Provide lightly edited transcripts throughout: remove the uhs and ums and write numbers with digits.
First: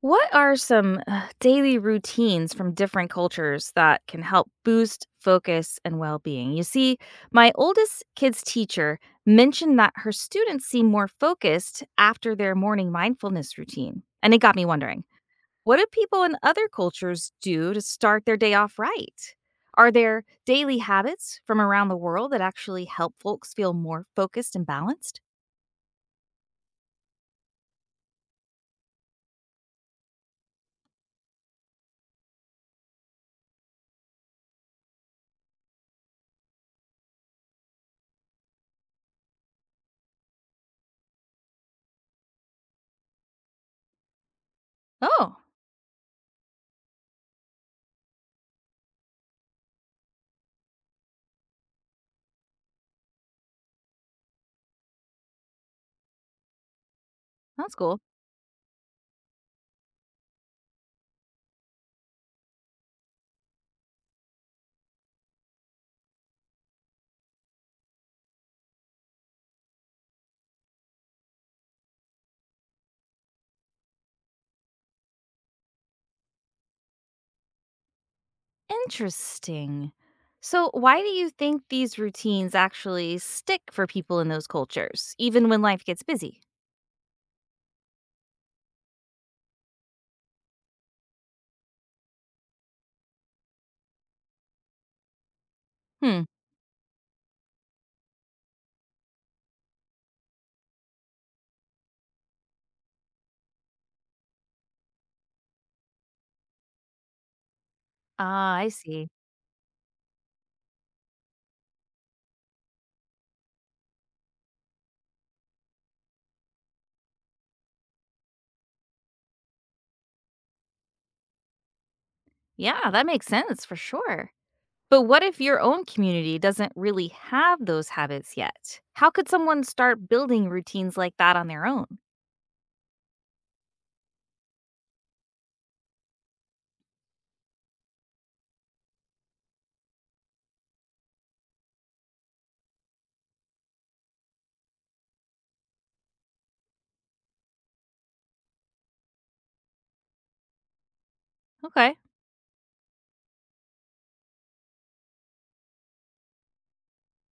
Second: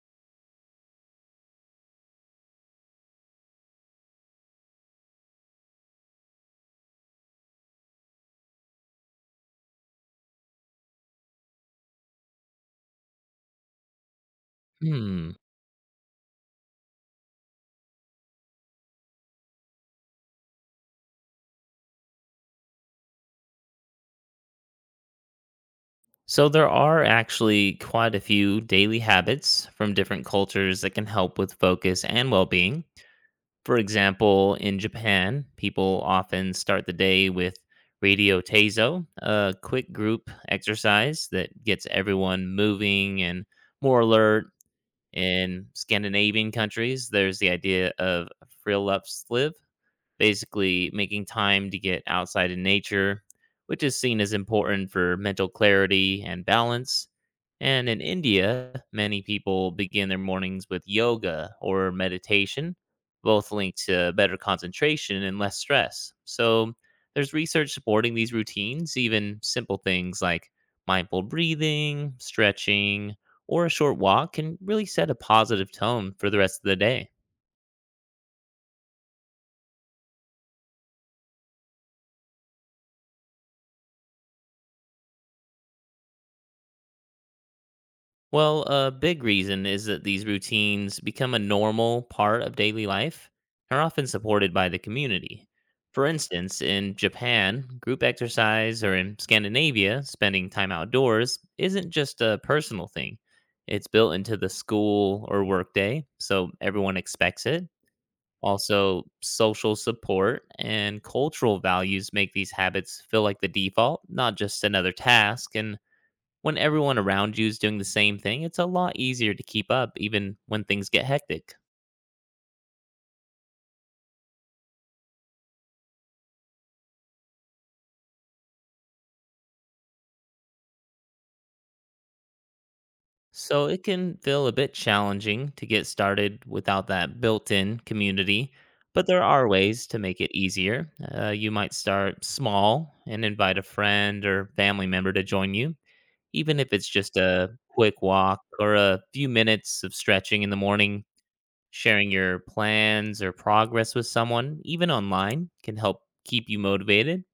What are some daily routines from different cultures that can help boost focus and well being? You see, my oldest kid's teacher mentioned that her students seem more focused after their morning mindfulness routine. And it got me wondering, Hmm. what do people in other cultures do to start their day off right? Are there daily habits from around the world that actually help folks feel more focused and balanced? So there are actually quite a few daily habits from different cultures that can help with focus and well-being. For example, in Japan, people often start the day with radio teizo, a quick group exercise that gets everyone moving and more alert. Oh, In Scandinavian countries, there's the idea of friluftsliv, basically making time to get outside in nature, which is seen as important for mental clarity and balance. that's And cool. in India, many people begin their mornings with yoga or meditation, both linked to better concentration and less stress. So there's research supporting these routines, even simple things like mindful breathing, stretching, or a short walk can really set a positive tone for the rest of the day. Interesting. So, why do you think these routines actually stick for people in those cultures, even when life gets busy? Well, a big reason is that these routines become a normal part of daily life and are often supported by the community. For Hmm. instance, in Japan, group exercise, or in Scandinavia, spending time outdoors isn't just a personal thing. It's built into the school or workday, so everyone expects it. Ah, I Also, see. social support and cultural values make these habits feel like the default, not just another task, and when everyone around you is doing the same thing, it's a lot easier to keep up even when things get hectic. Yeah, that makes sense for sure. But what if your own community doesn't really have those habits yet? How could someone start building routines like that on their own? So it can feel a bit challenging to get started without that built in community, but there are ways to make it easier. You might start small and invite a friend or family member to join you, even if it's just a quick walk or a few minutes of stretching in the morning. Okay. Sharing your plans or progress with someone, even online, can help keep you motivated.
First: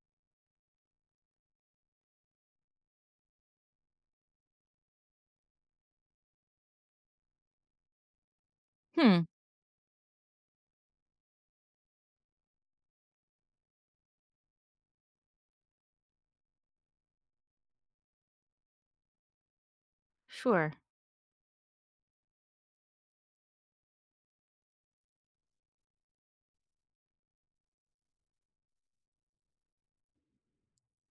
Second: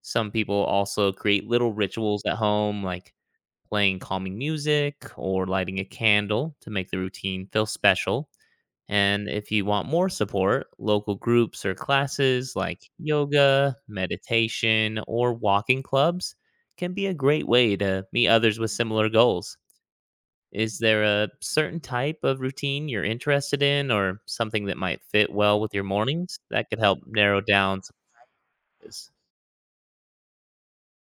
Some people also create little rituals at home, like playing calming music or lighting a candle to make the routine feel special. Hmm. And if you want more support, local groups or classes like yoga, meditation, or walking clubs can be a great way to meet others with similar goals. Sure. Is there a certain type of routine you're interested in or something that might fit well with your mornings that could help narrow down some of this?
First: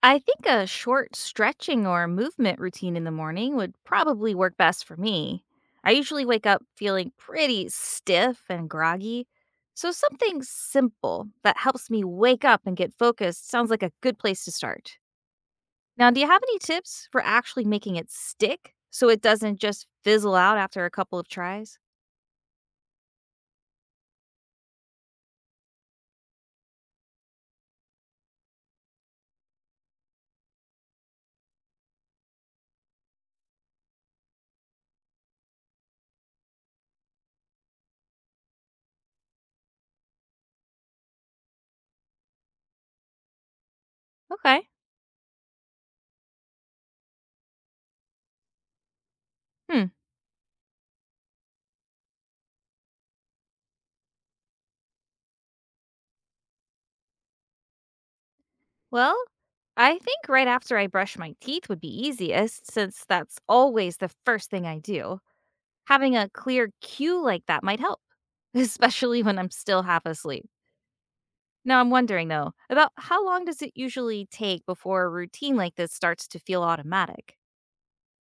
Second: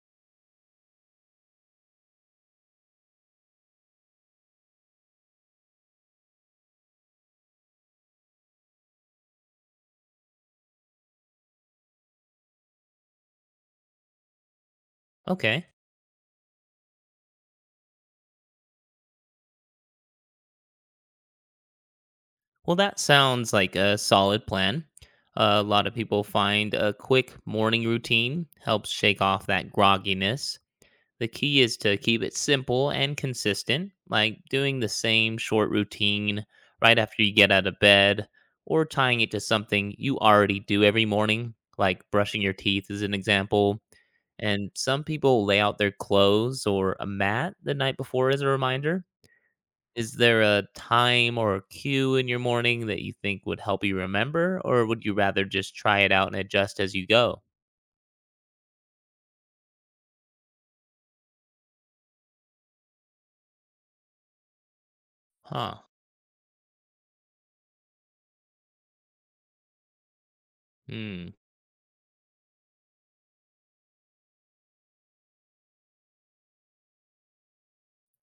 I think a short stretching or movement routine in the morning would probably work best for me. I usually wake up feeling pretty stiff and groggy, so something simple that helps me wake up and get focused sounds like a good place to start. Okay. Now, do you have any tips for actually making it stick so it doesn't just fizzle out after a couple of tries? Well, that sounds like a solid plan. A lot of people find a quick morning routine helps shake off that grogginess. The key is to keep it simple and consistent, like doing the same short routine right after you get out of bed or tying it to something you already do every morning, like brushing your teeth as an example. Okay. And some people lay out their clothes or a mat the night before as a reminder. Hmm. Is there a time or a cue in your morning that you think would help you remember, or would you rather just try it out and adjust as you go? Well, I think right after I brush my teeth would be easiest since that's always the first thing I do. Huh. Having a clear cue like that might help, especially when I'm still half asleep. Hmm. Now, I'm wondering though, about how long does it usually take before a routine like this starts to feel automatic?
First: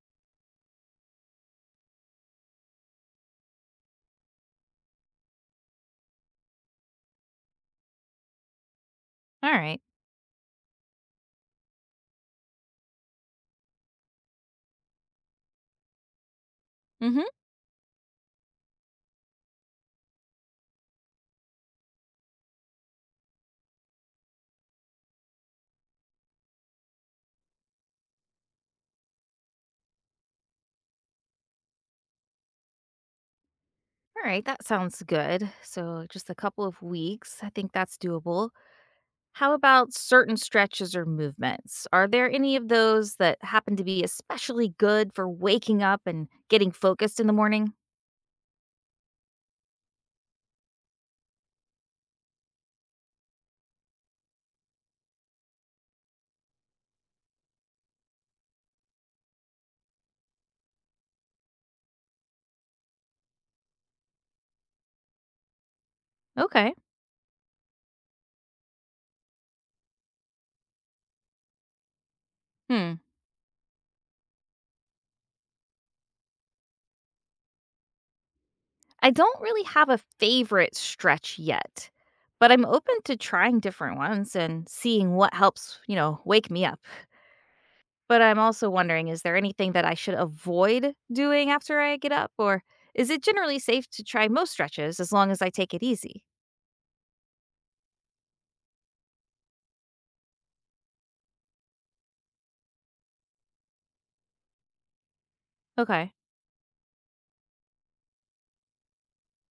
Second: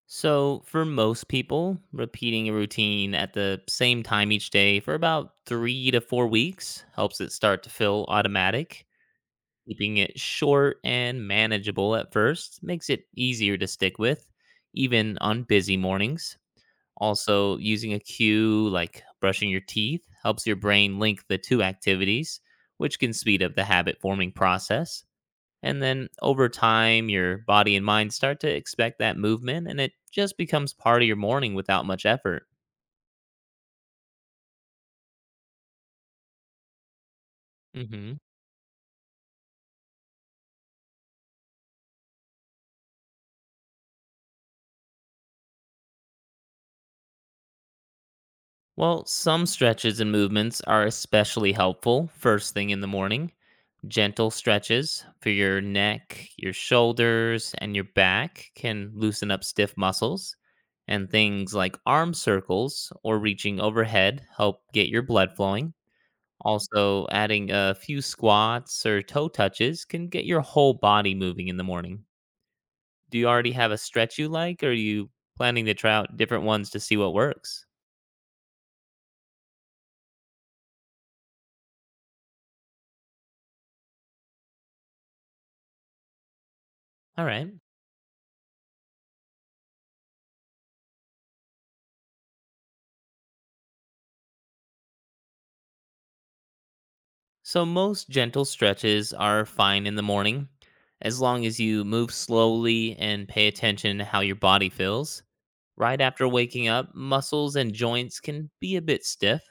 So, for most people, repeating a routine at the same time each day for about 3 to 4 weeks helps it start to feel automatic. All right. Keeping it short and manageable at first makes it easier to stick with, even on busy mornings. Mm-hmm. Also, using a cue like brushing your teeth helps your brain link the two activities, which can speed up the habit forming process. And then over time, your body and mind start to expect that movement, and it just becomes part of your morning without much effort. All right, that sounds good. So, just a couple of weeks. I think that's hmm doable. How about certain stretches or movements? Are there any of those that happen to be especially good for waking up and getting focused in the morning? Well, some stretches and movements are especially helpful first thing in the morning. Gentle stretches for your neck, your shoulders, and your back can loosen up stiff muscles, and things like arm circles or reaching overhead help get your blood flowing. Okay. Also, adding a few squats or toe touches can get your whole body moving in the morning. Hmm. Do you already have a stretch you like, or are you planning to try out different ones to see what works? I don't really have a favorite stretch yet, but I'm open to trying different ones and seeing what helps, wake me up. All right. But I'm also wondering, is there anything that I should avoid doing after I get up? Or is it generally safe to try most stretches as long as I take it easy? So, most gentle stretches are fine in the morning, as long as you move slowly and pay attention to how your body feels. Right Okay. after waking up, muscles and joints can be a bit stiff,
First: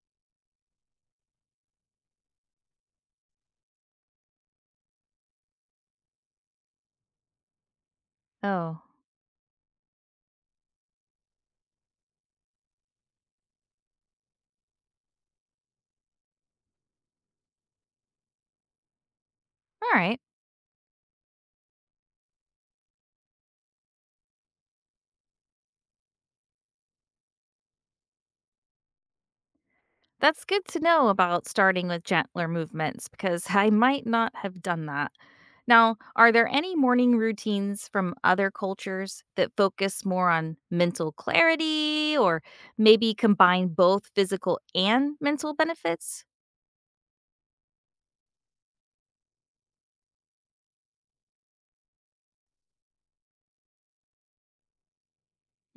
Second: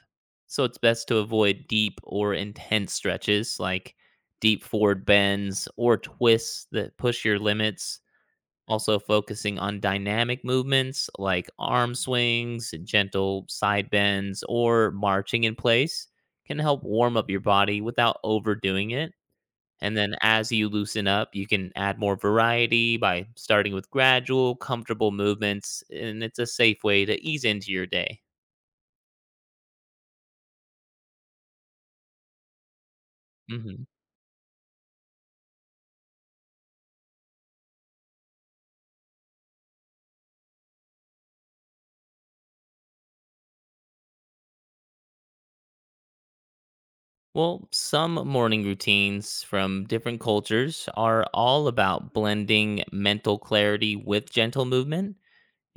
so it's best to avoid deep or intense stretches like deep forward bends or twists that push your limits. Oh, Also focusing on dynamic movements like arm swings, gentle side bends, or marching in place can help warm up your body without overdoing it. all And then right. as you loosen up, you can add more variety by starting with gradual, comfortable movements, and it's a safe way to ease into your day. That's good to know about starting with gentler movements because I hmm might not have done that. Now, are there any morning routines from other cultures that focus more on mental clarity, or maybe combine both physical and mental benefits? Well, some morning routines from different cultures are all about blending mental clarity with gentle movement.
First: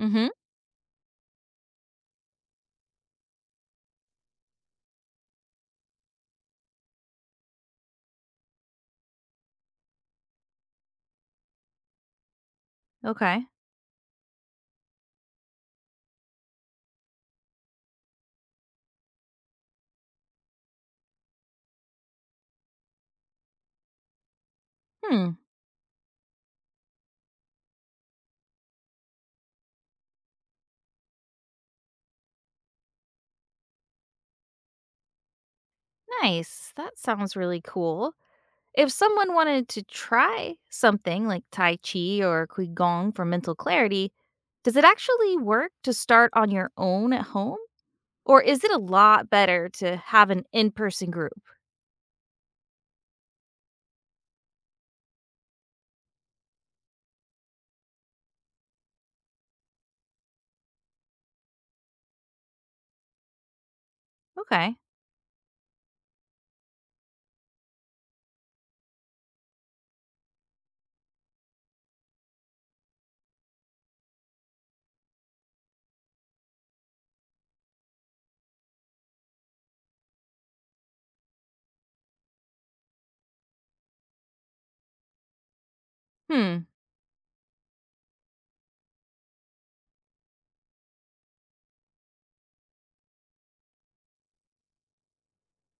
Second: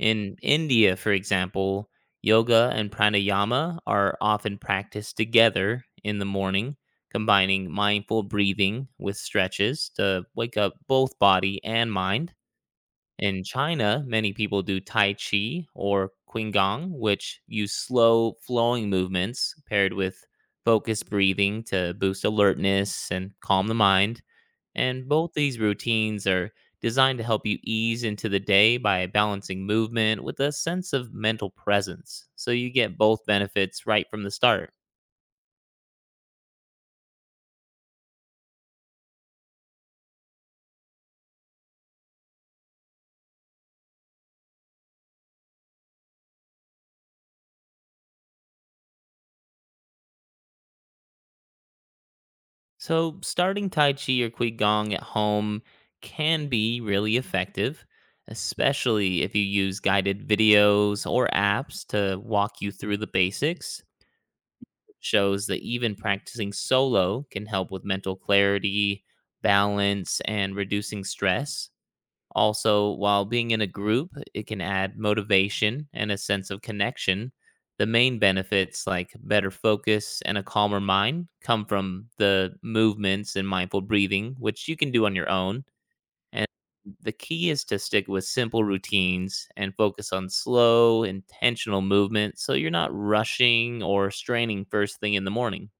Mhm. India, for example, yoga and pranayama are often practiced together in the morning, combining mindful breathing with stretches to wake up both body and mind. In Okay. China, many people do Tai Chi or Qigong, which use slow flowing movements paired with focused breathing to boost alertness and calm the mind. And both Hmm, these routines are designed to help you ease into the day by balancing movement with a sense of mental presence. So you get both benefits right from the start. nice. That sounds really cool. If someone wanted to try something like tai chi or qigong for mental clarity, does it actually work to start on your own at home, or is it a lot better to have an in-person group? So, starting Tai Chi or Qigong at home can be really effective, especially if you use guided videos or apps to walk you through the basics. Okay. Shows that even practicing solo can help with mental clarity, balance, and reducing stress. Also, while being in a group, it can add motivation and a sense of connection. The main benefits, like better focus and a calmer mind, come from the movements and mindful breathing, which you can do on your own. And Hmm. the key is to stick with simple routines and focus on slow, intentional movement so you're not rushing or straining first thing in the morning.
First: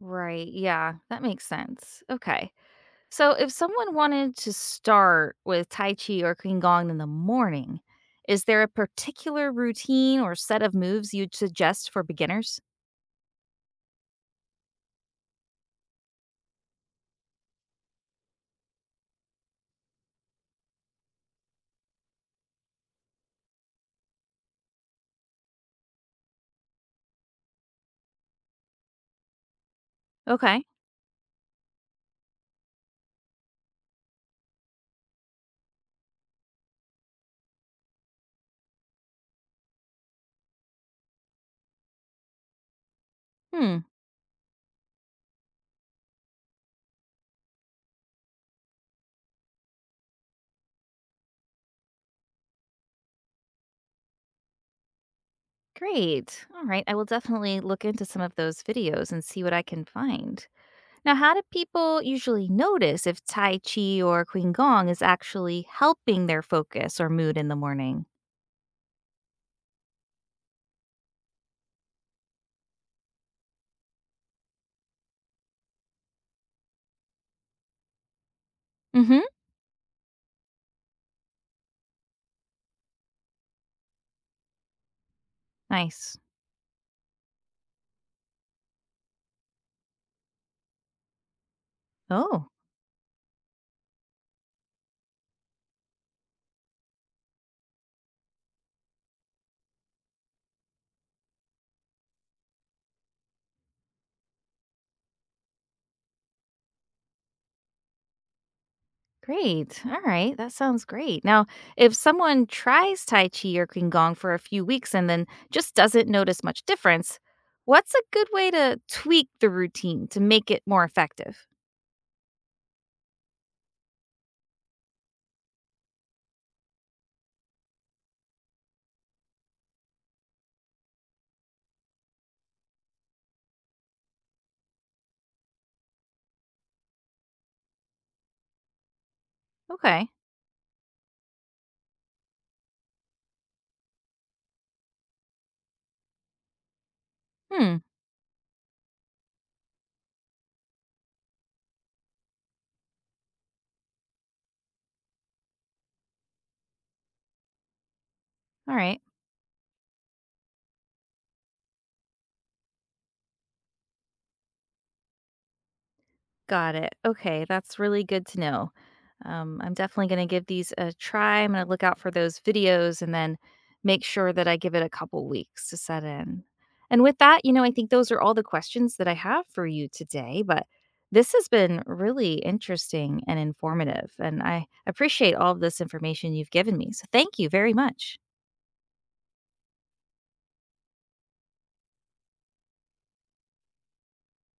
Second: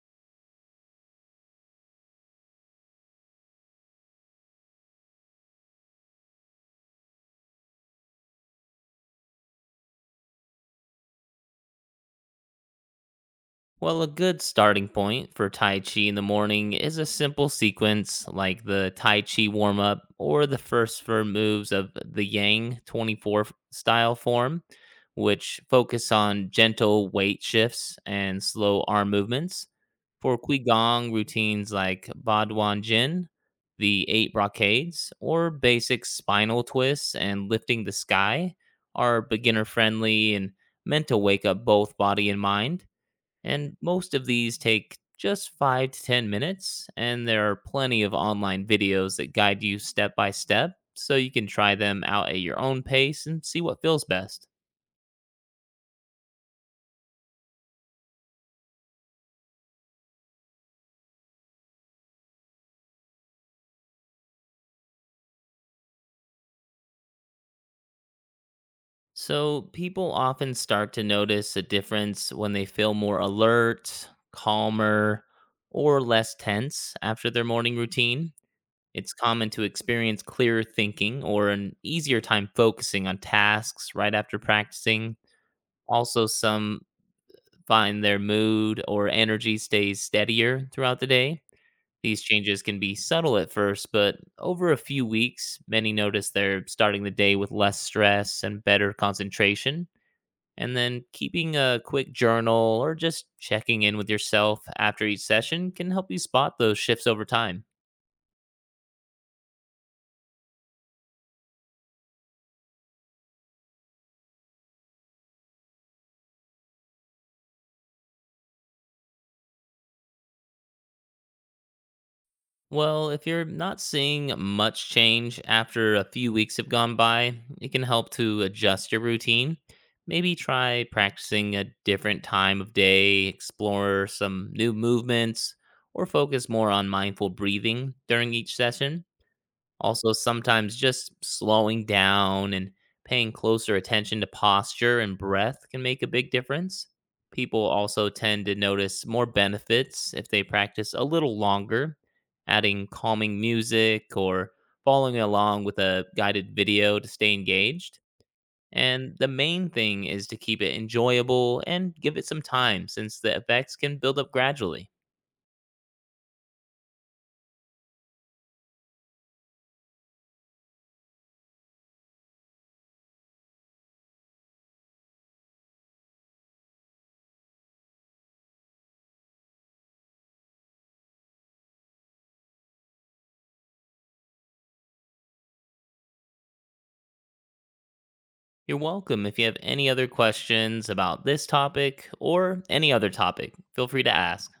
Right. Yeah, that makes sense. Okay. So if someone wanted to start with Tai Chi or Qigong in the morning, is there a particular routine or set of moves you'd suggest for beginners? Well, a good starting point for Tai Chi in the morning is a simple sequence like the Tai Chi warm up or the first four moves of the Yang 24 style form, which focus on gentle weight shifts and slow arm movements. For Okay. Qigong routines like Baduan Jin, the eight brocades, or basic spinal twists and lifting the sky are beginner friendly and meant to wake up both body and mind. And Hmm. most of these take just 5 to 10 minutes, and there are plenty of online videos that guide you step by step, so you can try them out at your own pace and see what feels best. Great. All right. I will definitely look into some of those videos and see what I can find. Now, how do people usually notice if Tai Chi or Qigong is actually helping their focus or mood in the morning? So, people often start to notice a difference when they feel more alert, calmer, or less tense after their morning routine. Mm It's hmm. common to experience clearer thinking or an easier time focusing on tasks right after practicing. Nice. Also, some find their mood or energy stays steadier throughout the day. These Oh. changes can be subtle at first, but over a few weeks, many notice they're starting the day with less stress and better concentration. And then keeping a quick journal or just checking in with yourself after each session can help you spot those shifts over time. Great. All right. That sounds great. Now, if someone tries Tai Chi or Qigong for a few weeks and then just doesn't notice much difference, what's a good way to tweak the routine to make it more effective? Well, if you're not seeing much change after a few weeks have gone by, it can help to adjust your routine. Maybe try practicing a different time of day, explore some new movements, or focus more on mindful breathing during each session. Okay. Also, sometimes just slowing down and paying closer attention to posture and breath can make a big difference. People Hmm. also tend to notice more benefits if they practice a little longer, adding calming music or following along with a guided video to stay engaged. All right. And the main thing is to keep it enjoyable and give it some time since the effects can build up gradually. Got it. Okay. That's really good to know. I'm definitely going to give these a try. I'm going to look out for those videos and then make sure that I give it a couple weeks to set in. And with that, you know, I think those are all the questions that I have for you today. But this has been really interesting and informative. And I appreciate all of this information you've given me. So thank you very much. You're welcome. If you have any other questions about this topic or any other topic, feel free to ask.